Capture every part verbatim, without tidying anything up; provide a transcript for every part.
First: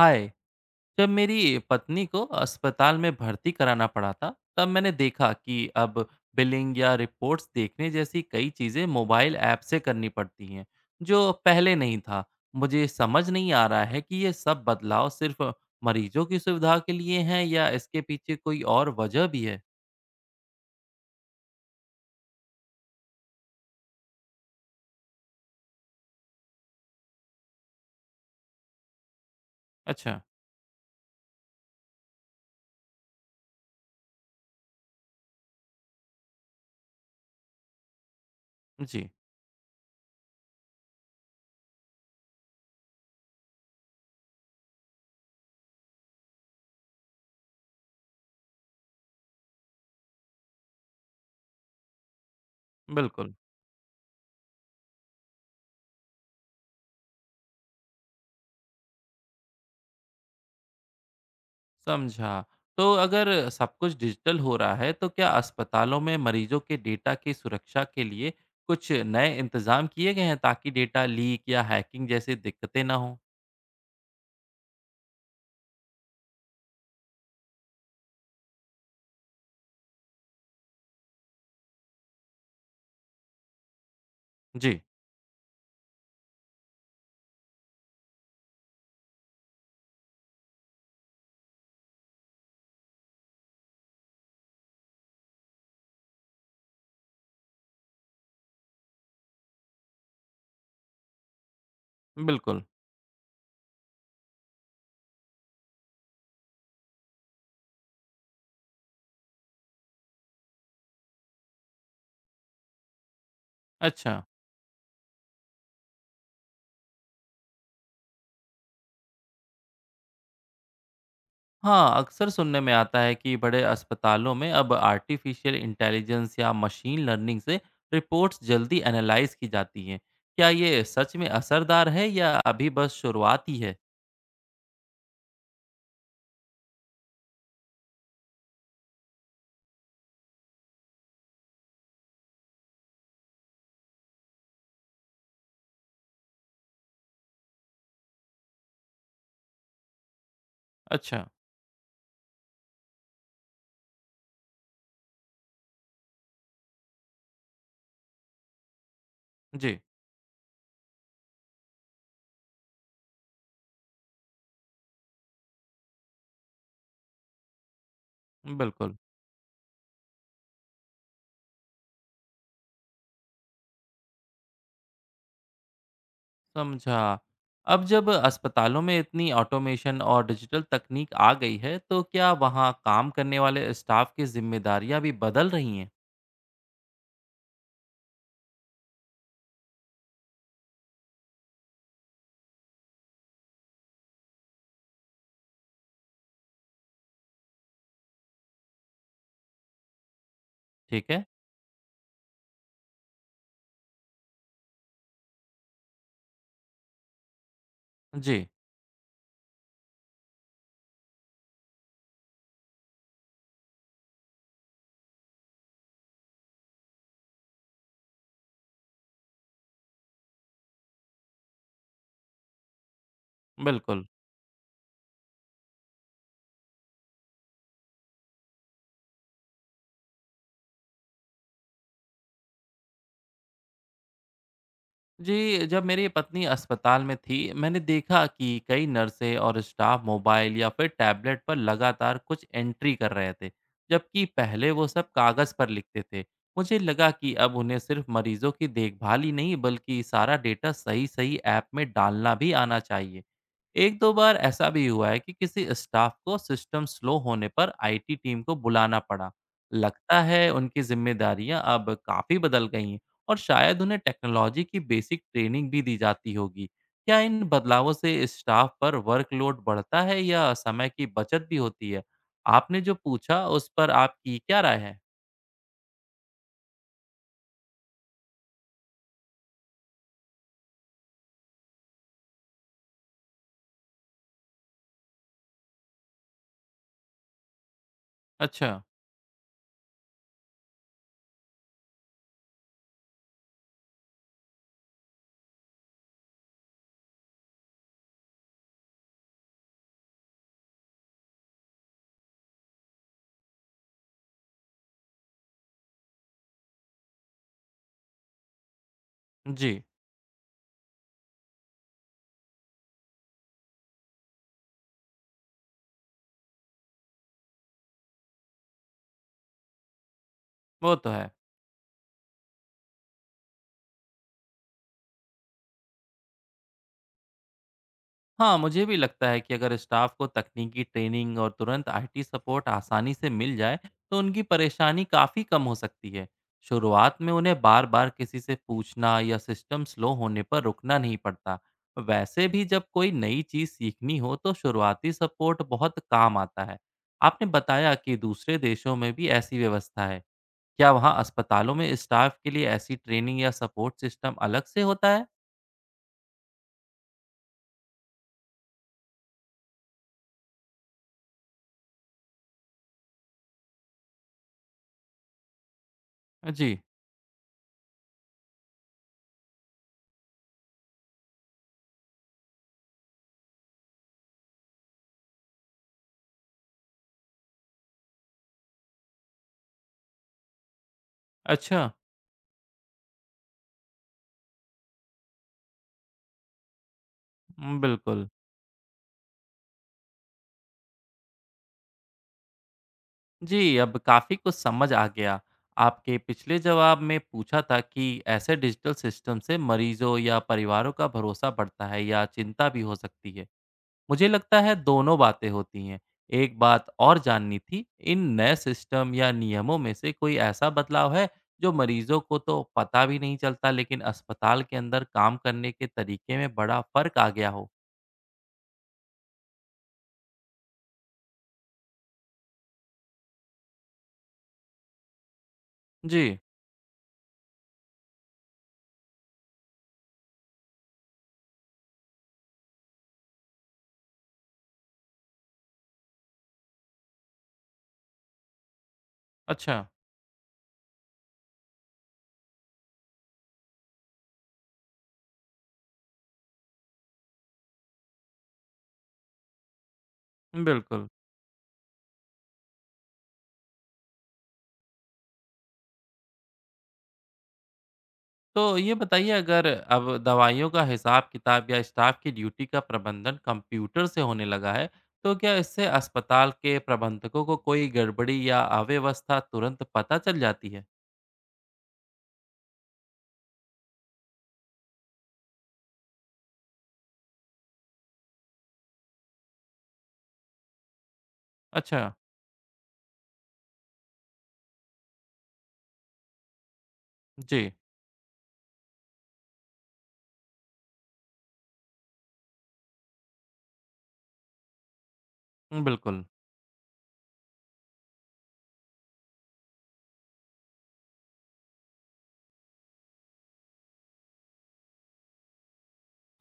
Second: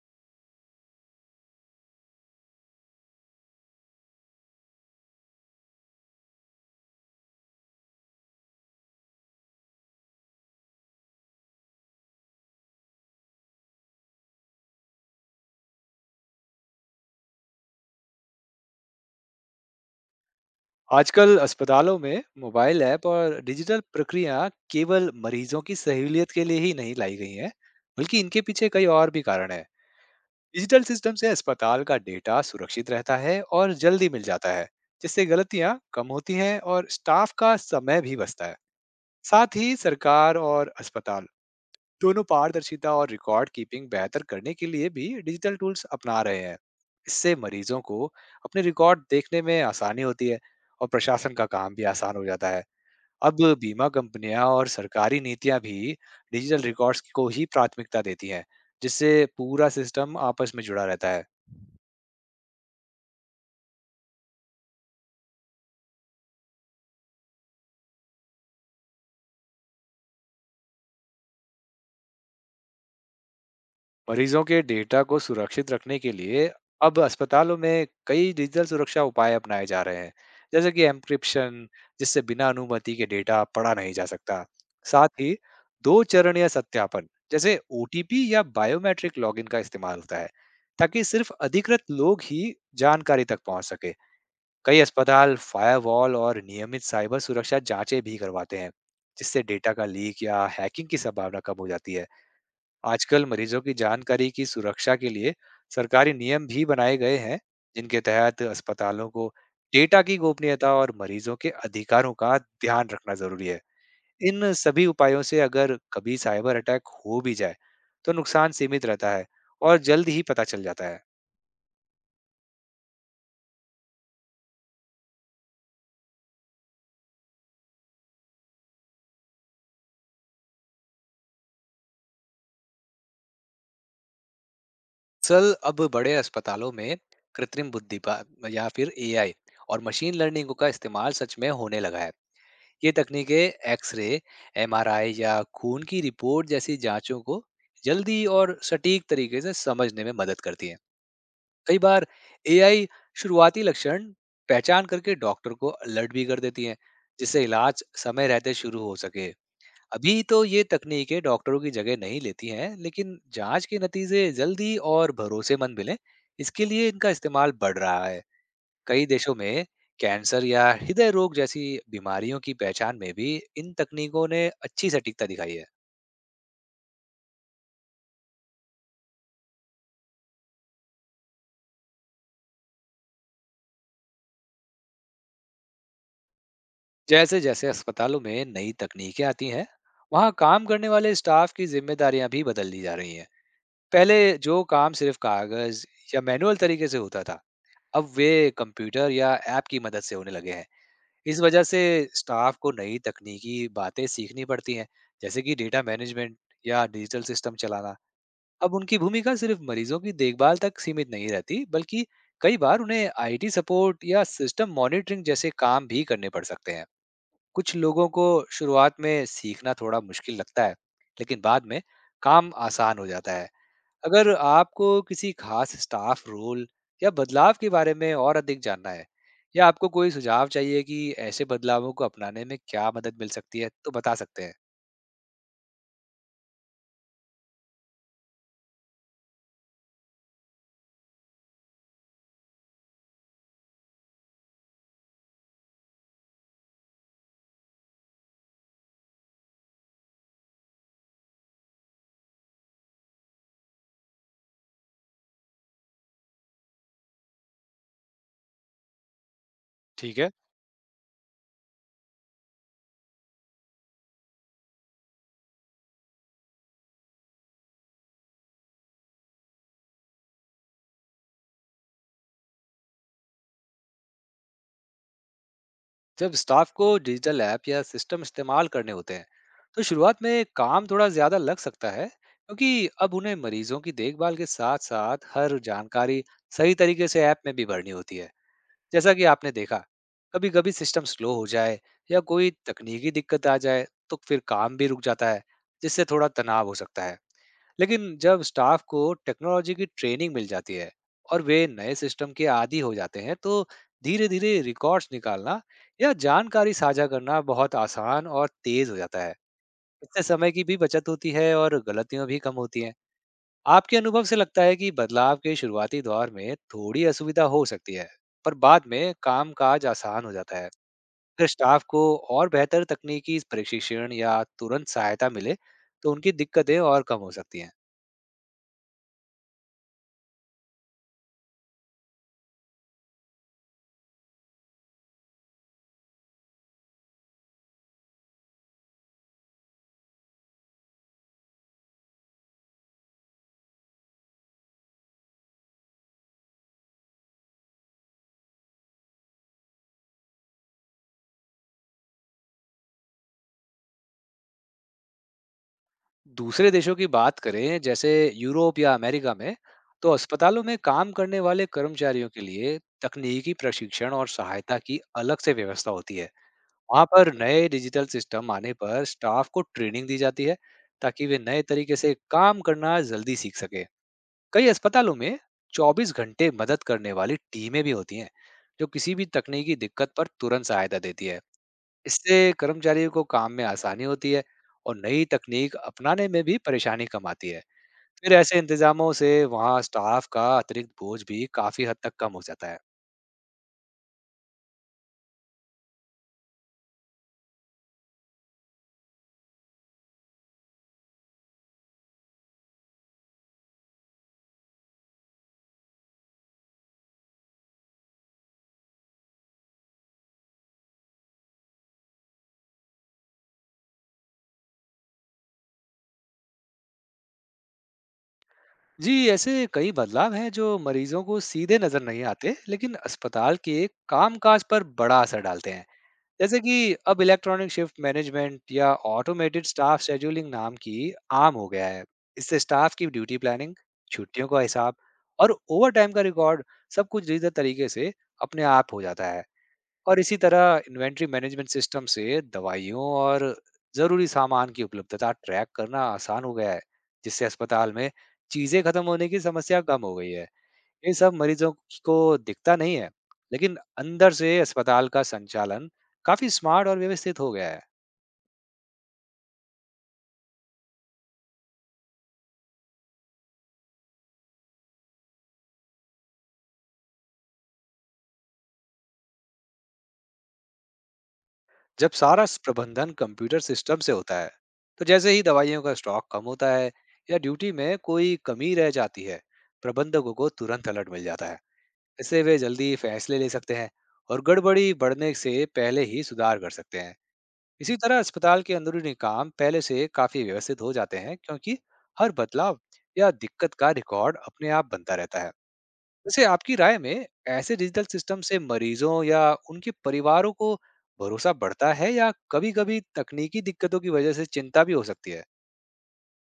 हाय। जब मेरी पत्नी को अस्पताल में भर्ती कराना पड़ा था तब मैंने देखा कि अब बिलिंग या रिपोर्ट्स देखने जैसी कई चीज़ें मोबाइल ऐप से करनी पड़ती हैं, जो पहले नहीं था। मुझे समझ नहीं आ रहा है कि ये सब बदलाव सिर्फ मरीजों की सुविधा के लिए हैं या इसके पीछे कोई और वजह भी है। आजकल अस्पतालों में मोबाइल ऐप और डिजिटल प्रक्रिया केवल मरीजों की सहूलियत के लिए ही नहीं लाई गई हैं, बल्कि इनके पीछे कई और भी कारण हैं। अच्छा। डिजिटल सिस्टम से अस्पताल का डेटा सुरक्षित रहता है और जल्दी मिल जाता है, जिससे गलतियां कम होती हैं और स्टाफ का समय भी बचता है। जी। साथ ही सरकार और अस्पताल दोनों पारदर्शिता और रिकॉर्ड कीपिंग बेहतर करने के लिए भी डिजिटल टूल्स अपना रहे हैं। इससे मरीजों को अपने रिकॉर्ड देखने में आसानी होती है और प्रशासन का काम भी आसान हो जाता है। बिल्कुल। अब बीमा कंपनियां और सरकारी नीतियां भी डिजिटल रिकॉर्ड्स को ही प्राथमिकता देती हैं, जिससे पूरा सिस्टम आपस में जुड़ा रहता है। समझा। तो अगर सब कुछ डिजिटल हो रहा है, तो क्या अस्पतालों में मरीजों के डेटा की सुरक्षा के लिए कुछ नए इंतज़ाम किए गए हैं ताकि डेटा लीक या हैकिंग जैसी दिक्कतें ना हों? मरीजों के डेटा को सुरक्षित रखने के लिए अब अस्पतालों में कई डिजिटल सुरक्षा उपाय अपनाए जा रहे हैं, जैसे कि एन्क्रिप्शन, जिससे बिना अनुमति के डेटा पढ़ा नहीं जा सकता। जी, साथ ही दो चरणीय सत्यापन जैसे ओटीपी या बायोमेट्रिक लॉगिन का इस्तेमाल होता है, ताकि सिर्फ अधिकृत लोग ही जानकारी तक पहुंच सके। कई अस्पताल फायरवॉल और नियमित साइबर सुरक्षा जांचें भी करवाते हैं, जिससे डेटा का लीक या हैकिंग की संभावना कम हो जाती है। बिल्कुल। आजकल मरीजों की जानकारी की सुरक्षा के लिए सरकारी नियम भी बनाए गए हैं, जिनके तहत अस्पतालों को डेटा की गोपनीयता और मरीजों के अधिकारों का ध्यान रखना जरूरी है। अच्छा। इन सभी उपायों से अगर कभी साइबर अटैक हो भी जाए तो नुकसान सीमित रहता है और जल्द ही पता चल जाता है। हाँ, अक्सर सुनने में आता है कि बड़े अस्पतालों में अब आर्टिफ़िशियल इंटेलिजेंस या मशीन लर्निंग से रिपोर्ट्स जल्दी एनालाइज़ की जाती हैं। क्या ये सच में असरदार है या अभी बस शुरुआत ही है? असल अब बड़े अस्पतालों में कृत्रिम बुद्धि पा- या फिर एआई और मशीन लर्निंग का इस्तेमाल सच में होने लगा है। ये तकनीकें एक्सरे, एमआरआई या खून की रिपोर्ट जैसी जांचों को जल्दी और सटीक तरीके से समझने में मदद करती हैं। अच्छा। कई बार एआई शुरुआती लक्षण पहचान करके डॉक्टर को अलर्ट भी कर देती हैं, जिससे इलाज समय रहते शुरू हो सके। जी, अभी तो ये तकनीकें डॉक्टरों की जगह नहीं लेती हैं, लेकिन जांच के नतीजे जल्दी और भरोसेमंद मिलें, इसके लिए इनका इस्तेमाल बढ़ रहा है। बिल्कुल। कई देशों में कैंसर या हृदय रोग जैसी बीमारियों की पहचान में भी इन तकनीकों ने अच्छी सटीकता दिखाई है। समझा। अब जब अस्पतालों में इतनी ऑटोमेशन और डिजिटल तकनीक आ गई है, तो क्या वहाँ काम करने वाले स्टाफ की ज़िम्मेदारियाँ भी बदल रही हैं? जैसे जैसे अस्पतालों में नई तकनीकें आती हैं, वहाँ काम करने वाले स्टाफ की जिम्मेदारियां भी बदल दी जा रही हैं। पहले जो काम सिर्फ कागज या मैनुअल तरीके से होता था, अब वे कंप्यूटर या ऐप की मदद से होने लगे हैं। ठीक है। इस वजह से स्टाफ को नई तकनीकी बातें सीखनी पड़ती हैं, जैसे कि डेटा मैनेजमेंट या डिजिटल सिस्टम चलाना। जी, अब उनकी भूमिका सिर्फ मरीजों की देखभाल तक सीमित नहीं रहती, बल्कि कई बार उन्हें आईटी सपोर्ट या सिस्टम मॉनिटरिंग जैसे काम भी करने पड़ सकते हैं। कुछ लोगों को शुरुआत में सीखना थोड़ा मुश्किल लगता है, लेकिन बाद में काम आसान हो जाता है। बिल्कुल। अगर आपको किसी खास स्टाफ रोल या बदलाव के बारे में और अधिक जानना है, या आपको कोई सुझाव चाहिए कि ऐसे बदलावों को अपनाने में क्या मदद मिल सकती है, तो बता सकते हैं। जी, जब मेरी पत्नी अस्पताल में थी, मैंने देखा कि कई नर्सें और स्टाफ मोबाइल या फिर टैबलेट पर लगातार कुछ एंट्री कर रहे थे, जबकि पहले वो सब कागज़ पर लिखते थे। मुझे लगा कि अब उन्हें सिर्फ मरीज़ों की देखभाल ही नहीं, बल्कि सारा डेटा सही-सही ऐप में डालना भी आना चाहिए। एक दो बार ऐसा भी हुआ है कि किसी स्टाफ को सिस्टम स्लो होने पर आईटी टीम को बुलाना पड़ा। ठीक लगता है। है उनकी जिम्मेदारियां अब काफी बदल गई हैं, और शायद उन्हें टेक्नोलॉजी की बेसिक ट्रेनिंग भी दी जाती होगी। क्या इन बदलावों से स्टाफ पर वर्कलोड बढ़ता है या समय की बचत भी होती है? आपने जो पूछा उस पर आपकी क्या राय है? जब स्टाफ को डिजिटल ऐप या सिस्टम इस्तेमाल करने होते हैं, तो शुरुआत में काम थोड़ा ज़्यादा लग सकता है, क्योंकि अब उन्हें मरीजों की देखभाल के साथ साथ हर जानकारी सही तरीके से ऐप में भी भरनी होती है। अच्छा। जैसा कि आपने देखा, कभी कभी सिस्टम स्लो हो जाए या कोई तकनीकी दिक्कत आ जाए, तो फिर काम भी रुक जाता है, जिससे थोड़ा तनाव हो सकता है। लेकिन जब स्टाफ को टेक्नोलॉजी की ट्रेनिंग मिल जाती है और वे नए सिस्टम के आदी हो जाते हैं, तो धीरे धीरे रिकॉर्ड्स निकालना या जानकारी साझा करना बहुत आसान और तेज हो जाता है। जी। इससे समय की भी बचत होती है और गलतियां भी कम होती हैं। आपके अनुभव से लगता है कि बदलाव के शुरुआती दौर में थोड़ी असुविधा हो सकती है, पर बाद में काम काज आसान हो जाता है। वो तो है। अगर स्टाफ को और बेहतर तकनीकी प्रशिक्षण या तुरंत सहायता मिले, तो उनकी दिक्कतें और कम हो सकती हैं। हाँ, मुझे भी लगता है कि अगर स्टाफ को तकनीकी ट्रेनिंग और तुरंत आईटी सपोर्ट आसानी से मिल जाए, तो उनकी परेशानी काफ़ी कम हो सकती है। शुरुआत में उन्हें बार-बार किसी से पूछना या सिस्टम स्लो होने पर रुकना नहीं पड़ता। वैसे भी जब कोई नई चीज़ सीखनी हो, तो शुरुआती सपोर्ट बहुत काम आता है। आपने बताया कि दूसरे देशों में भी ऐसी व्यवस्था है। क्या वहाँ अस्पतालों में स्टाफ के लिए ऐसी ट्रेनिंग या सपोर्ट सिस्टम अलग से होता है? दूसरे देशों की बात करें, जैसे यूरोप या अमेरिका में, तो अस्पतालों में काम करने वाले कर्मचारियों के लिए तकनीकी प्रशिक्षण और सहायता की अलग से व्यवस्था होती है। जी, वहां पर नए डिजिटल सिस्टम आने पर स्टाफ को ट्रेनिंग दी जाती है, ताकि वे नए तरीके से काम करना जल्दी सीख सके। कई अस्पतालों में चौबीस घंटे मदद करने वाली टीमें भी होती हैं, जो किसी भी तकनीकी दिक्कत पर तुरंत सहायता देती है। अच्छा, इससे कर्मचारियों को काम में आसानी होती है और नई तकनीक अपनाने में भी परेशानी कम आती है। उम, बिल्कुल। फिर ऐसे इंतजामों से वहाँ स्टाफ का अतिरिक्त बोझ भी काफी हद तक कम हो जाता है। जी, अब काफ़ी कुछ समझ आ गया। आपके पिछले जवाब में पूछा था कि ऐसे डिजिटल सिस्टम से मरीजों या परिवारों का भरोसा बढ़ता है या चिंता भी हो सकती है। मुझे लगता है दोनों बातें होती हैं। एक बात और जाननी थी, इन नए सिस्टम या नियमों में से कोई ऐसा बदलाव है जो मरीजों को तो पता भी नहीं चलता लेकिन अस्पताल के अंदर काम करने के तरीके में बड़ा फ़र्क आ गया हो? जी, ऐसे कई बदलाव हैं जो मरीजों को सीधे नजर नहीं आते, लेकिन अस्पताल के कामकाज पर बड़ा असर डालते हैं। जी, जैसे कि अब इलेक्ट्रॉनिक शिफ्ट मैनेजमेंट या ऑटोमेटेड स्टाफ शेड्यूलिंग नाम की आम हो गया है। इससे स्टाफ की ड्यूटी प्लानिंग, छुट्टियों का हिसाब और ओवर टाइम का रिकॉर्ड, सब कुछ डिजिटल तरीके से अपने आप हो जाता है। अच्छा, और इसी तरह इन्वेंट्री मैनेजमेंट सिस्टम से दवाइयों और ज़रूरी सामान की उपलब्धता ट्रैक करना आसान हो गया है, जिससे अस्पताल में चीज़ें खत्म होने की समस्या कम हो गई है। बिल्कुल। ये सब मरीजों को दिखता नहीं है, लेकिन अंदर से अस्पताल का संचालन काफी स्मार्ट और व्यवस्थित हो गया है। तो ये बताइए, अगर अब दवाइयों का हिसाब किताब या स्टाफ की ड्यूटी का प्रबंधन कंप्यूटर से होने लगा है, तो क्या इससे अस्पताल के प्रबंधकों को कोई गड़बड़ी या अव्यवस्था तुरंत पता चल जाती है? जब सारा स- प्रबंधन कंप्यूटर सिस्टम से होता है, तो जैसे ही दवाइयों का स्टॉक कम होता है या ड्यूटी में कोई कमी रह जाती है, प्रबंधकों को तुरंत अलर्ट मिल जाता है। अच्छा। इससे वे जल्दी फैसले ले सकते हैं और गड़बड़ी बढ़ने से पहले ही सुधार कर सकते हैं। जी। इसी तरह अस्पताल के अंदरूनी काम पहले से काफी व्यवस्थित हो जाते हैं, क्योंकि हर बदलाव या दिक्कत का रिकॉर्ड अपने आप बनता रहता है। बिल्कुल। वैसे आपकी राय में ऐसे डिजिटल सिस्टम से मरीजों या उनके परिवारों को भरोसा बढ़ता है, या कभी-कभी तकनीकी दिक्कतों की वजह से चिंता भी हो सकती है?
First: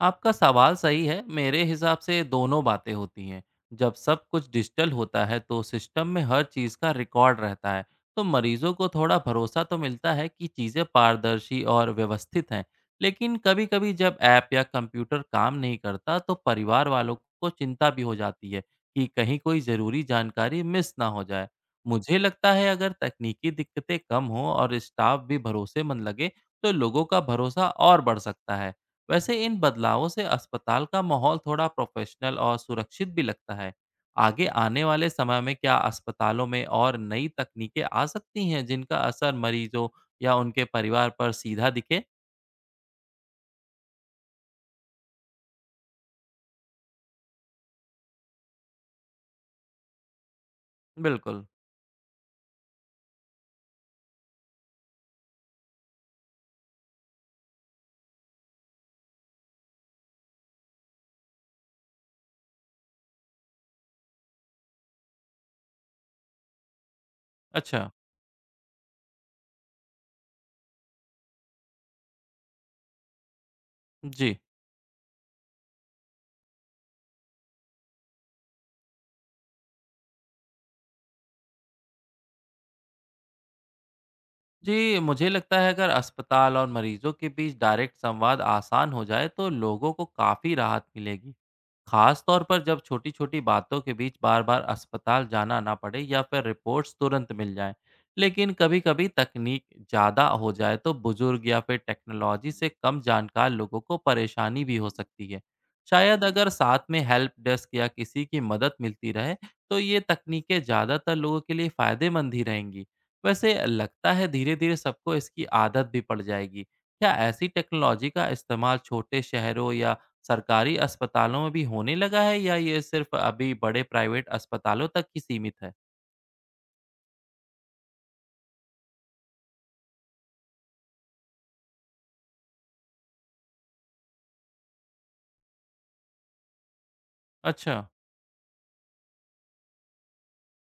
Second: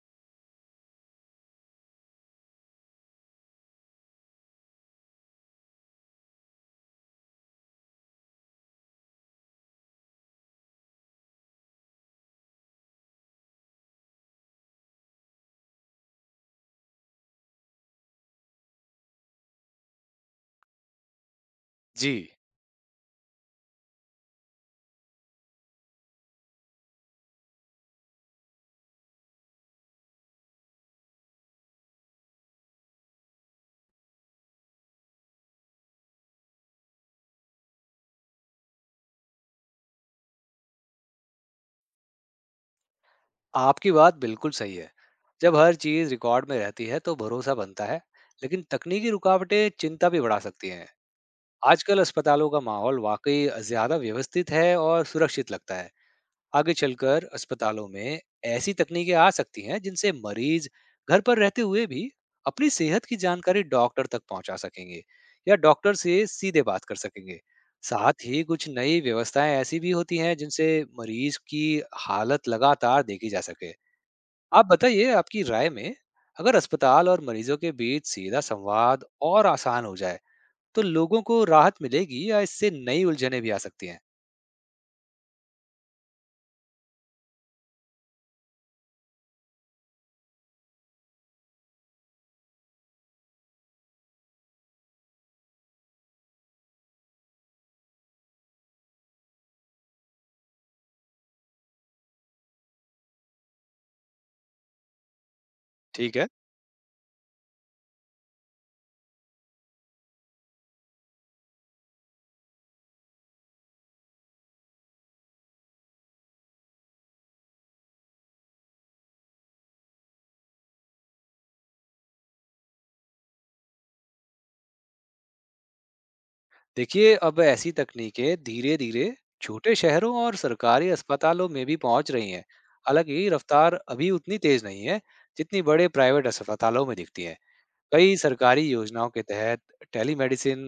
आपका सवाल सही है। मेरे हिसाब से दोनों बातें होती हैं। जब सब कुछ डिजिटल होता है तो सिस्टम में हर चीज़ का रिकॉर्ड रहता है, तो मरीजों को थोड़ा भरोसा तो मिलता है कि चीज़ें पारदर्शी और व्यवस्थित हैं। लेकिन कभी-कभी जब ऐप या कंप्यूटर काम नहीं करता तो परिवार वालों को चिंता भी हो जाती है कि कहीं कोई ज़रूरी जानकारी मिस ना हो जाए। जी, मुझे लगता है अगर तकनीकी दिक्कतें कम हों और स्टाफ भी भरोसेमंद लगे तो लोगों का भरोसा और बढ़ सकता है। वैसे इन बदलावों से अस्पताल का माहौल थोड़ा प्रोफेशनल और सुरक्षित भी लगता है। आगे आने वाले समय में क्या अस्पतालों में और नई तकनीकें आ सकती हैं जिनका असर मरीजों या उनके परिवार पर सीधा दिखे? आपकी बात बिल्कुल सही है। जब हर चीज रिकॉर्ड में रहती है तो भरोसा बनता है, लेकिन तकनीकी रुकावटें चिंता भी बढ़ा सकती हैं। बिल्कुल। आजकल अस्पतालों का माहौल वाकई ज्यादा व्यवस्थित है और सुरक्षित लगता है। आगे चलकर अस्पतालों में ऐसी तकनीकें आ सकती हैं, जिनसे मरीज घर पर रहते हुए भी अपनी सेहत की जानकारी डॉक्टर तक पहुंचा सकेंगे या डॉक्टर से सीधे बात कर सकेंगे। अच्छा, साथ ही कुछ नई व्यवस्थाएं ऐसी भी होती हैं, जिनसे मरीज की हालत लगातार देखी जा सके। जी। आप बताइए, आपकी राय में अगर अस्पताल और मरीजों के बीच सीधा संवाद और आसान हो जाए, तो लोगों को राहत मिलेगी या इससे नई उलझने भी आ सकती हैं? जी, मुझे लगता है अगर अस्पताल और मरीजों के बीच डायरेक्ट संवाद आसान हो जाए तो लोगों को काफ़ी राहत मिलेगी। खास तौर पर जब छोटी-छोटी बातों के बीच बार-बार अस्पताल जाना ना पड़े या फिर रिपोर्ट्स तुरंत मिल जाएं। लेकिन कभी-कभी तकनीक ज़्यादा हो जाए तो बुजुर्ग या फिर टेक्नोलॉजी से कम जानकार लोगों को परेशानी भी हो सकती है। ठीक शायद है। अगर साथ में हेल्प डेस्क या किसी की मदद मिलती रहे तो ये तकनीकें ज़्यादातर लोगों के लिए फ़ायदेमंद ही रहेंगी। वैसे लगता है धीरे-धीरे सबको इसकी आदत भी पड़ जाएगी। क्या ऐसी टेक्नोलॉजी का इस्तेमाल छोटे शहरों या सरकारी अस्पतालों में भी होने लगा है या ये सिर्फ अभी बड़े प्राइवेट अस्पतालों तक ही सीमित है? देखिए, अब ऐसी तकनीकें धीरे धीरे छोटे शहरों और सरकारी अस्पतालों में भी पहुंच रही हैं। हालांकि रफ्तार अभी उतनी तेज नहीं है, जितनी बड़े प्राइवेट अस्पतालों में दिखती है। अच्छा, कई सरकारी योजनाओं के तहत टेलीमेडिसिन,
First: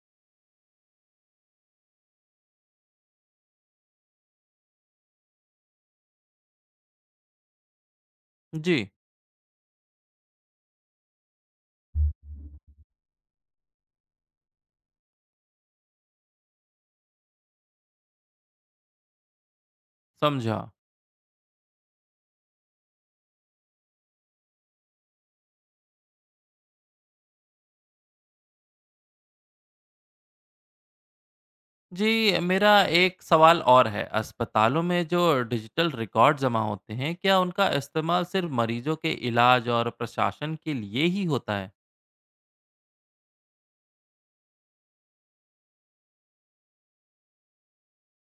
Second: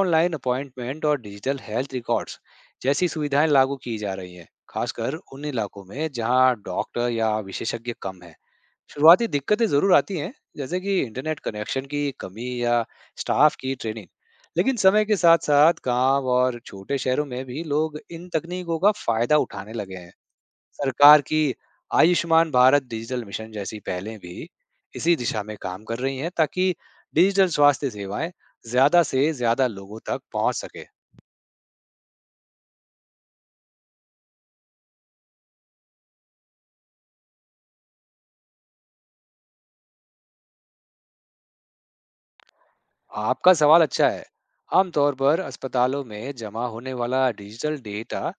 ऑनलाइन अपॉइंटमेंट और डिजिटल हेल्थ रिकॉर्ड्स जैसी सुविधाएं लागू की जा रही हैं, खासकर उन इलाकों में जहां डॉक्टर या विशेषज्ञ कम है। जी, शुरुआती दिक्कतें ज़रूर आती हैं, जैसे कि इंटरनेट कनेक्शन की कमी या स्टाफ की ट्रेनिंग। लेकिन समय के साथ-साथ गांव और छोटे शहरों में भी लोग इन तकनीकों का फायदा उठाने लगे हैं। समझा। सरकार की आयुष्मान भारत डिजिटल मिशन जैसी पहलें भी इसी दिशा में काम कर रही हैं, ताकि डिजिटल स्वास्थ्य सेवाएं ज़्यादा से ज़्यादा लोगों तक पहुंच सके। जी, मेरा एक सवाल और है। अस्पतालों में जो डिजिटल रिकॉर्ड जमा होते हैं, क्या उनका इस्तेमाल सिर्फ मरीजों के इलाज और प्रशासन के लिए ही होता है? आपका सवाल अच्छा है। आमतौर पर अस्पतालों में जमा होने वाला डिजिटल डेटा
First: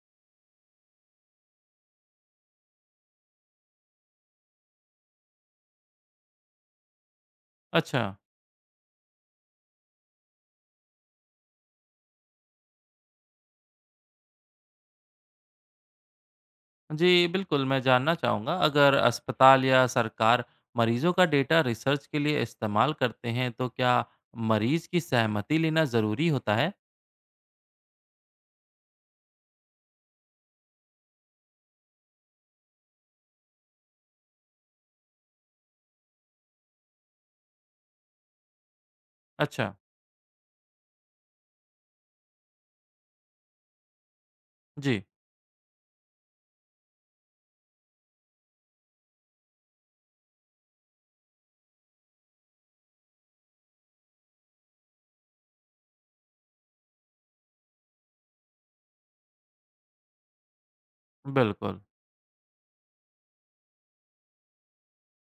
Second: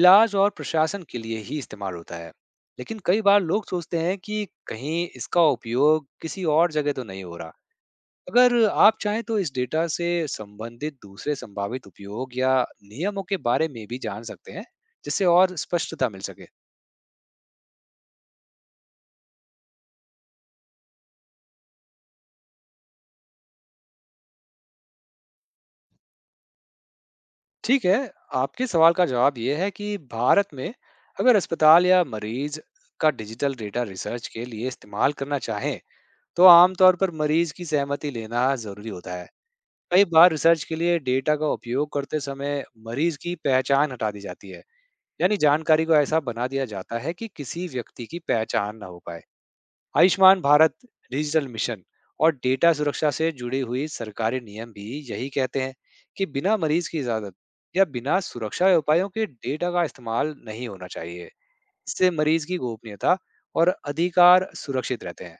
इलाज और प्रशासन के लिए ही इस्तेमाल होता है। लेकिन कई बार लोग सोचते हैं कि कहीं इसका उपयोग किसी और जगह तो नहीं हो रहा। अच्छा, अगर आप चाहें तो इस डेटा से संबंधित दूसरे संभावित उपयोग या नियमों के बारे में भी जान सकते हैं, जिससे और स्पष्टता मिल सके। जी, बिल्कुल, मैं जानना चाहूँगा। अगर अस्पताल या सरकार मरीजों का डेटा रिसर्च के लिए इस्तेमाल करते हैं, तो क्या मरीज की सहमति लेना ज़रूरी होता है? ठीक है। आपके सवाल का जवाब ये है कि भारत में अगर अस्पताल या मरीज का डिजिटल डेटा रिसर्च के लिए इस्तेमाल करना चाहें, तो आमतौर पर मरीज की सहमति लेना जरूरी होता है। अच्छा, कई बार रिसर्च के लिए डेटा का उपयोग करते समय मरीज की पहचान हटा दी जाती है, जी। यानी जानकारी को ऐसा बना दिया जाता है कि किसी व्यक्ति की पहचान ना हो पाए। आयुष्मान भारत डिजिटल मिशन और डेटा सुरक्षा से जुड़ी हुई सरकारी नियम भी यही कहते हैं कि बिना मरीज की इजाजत या बिना सुरक्षा उपायों के डेटा का इस्तेमाल नहीं होना चाहिए। बिल्कुल, इससे मरीज की गोपनीयता और अधिकार सुरक्षित रहते हैं।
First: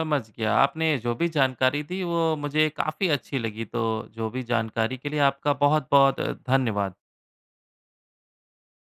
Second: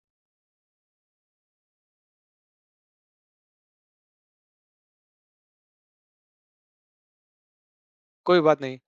समझ गया। आपने जो भी जानकारी दी वो मुझे काफ़ी अच्छी लगी, तो जो भी जानकारी के लिए आपका बहुत-बहुत धन्यवाद। कोई बात नहीं।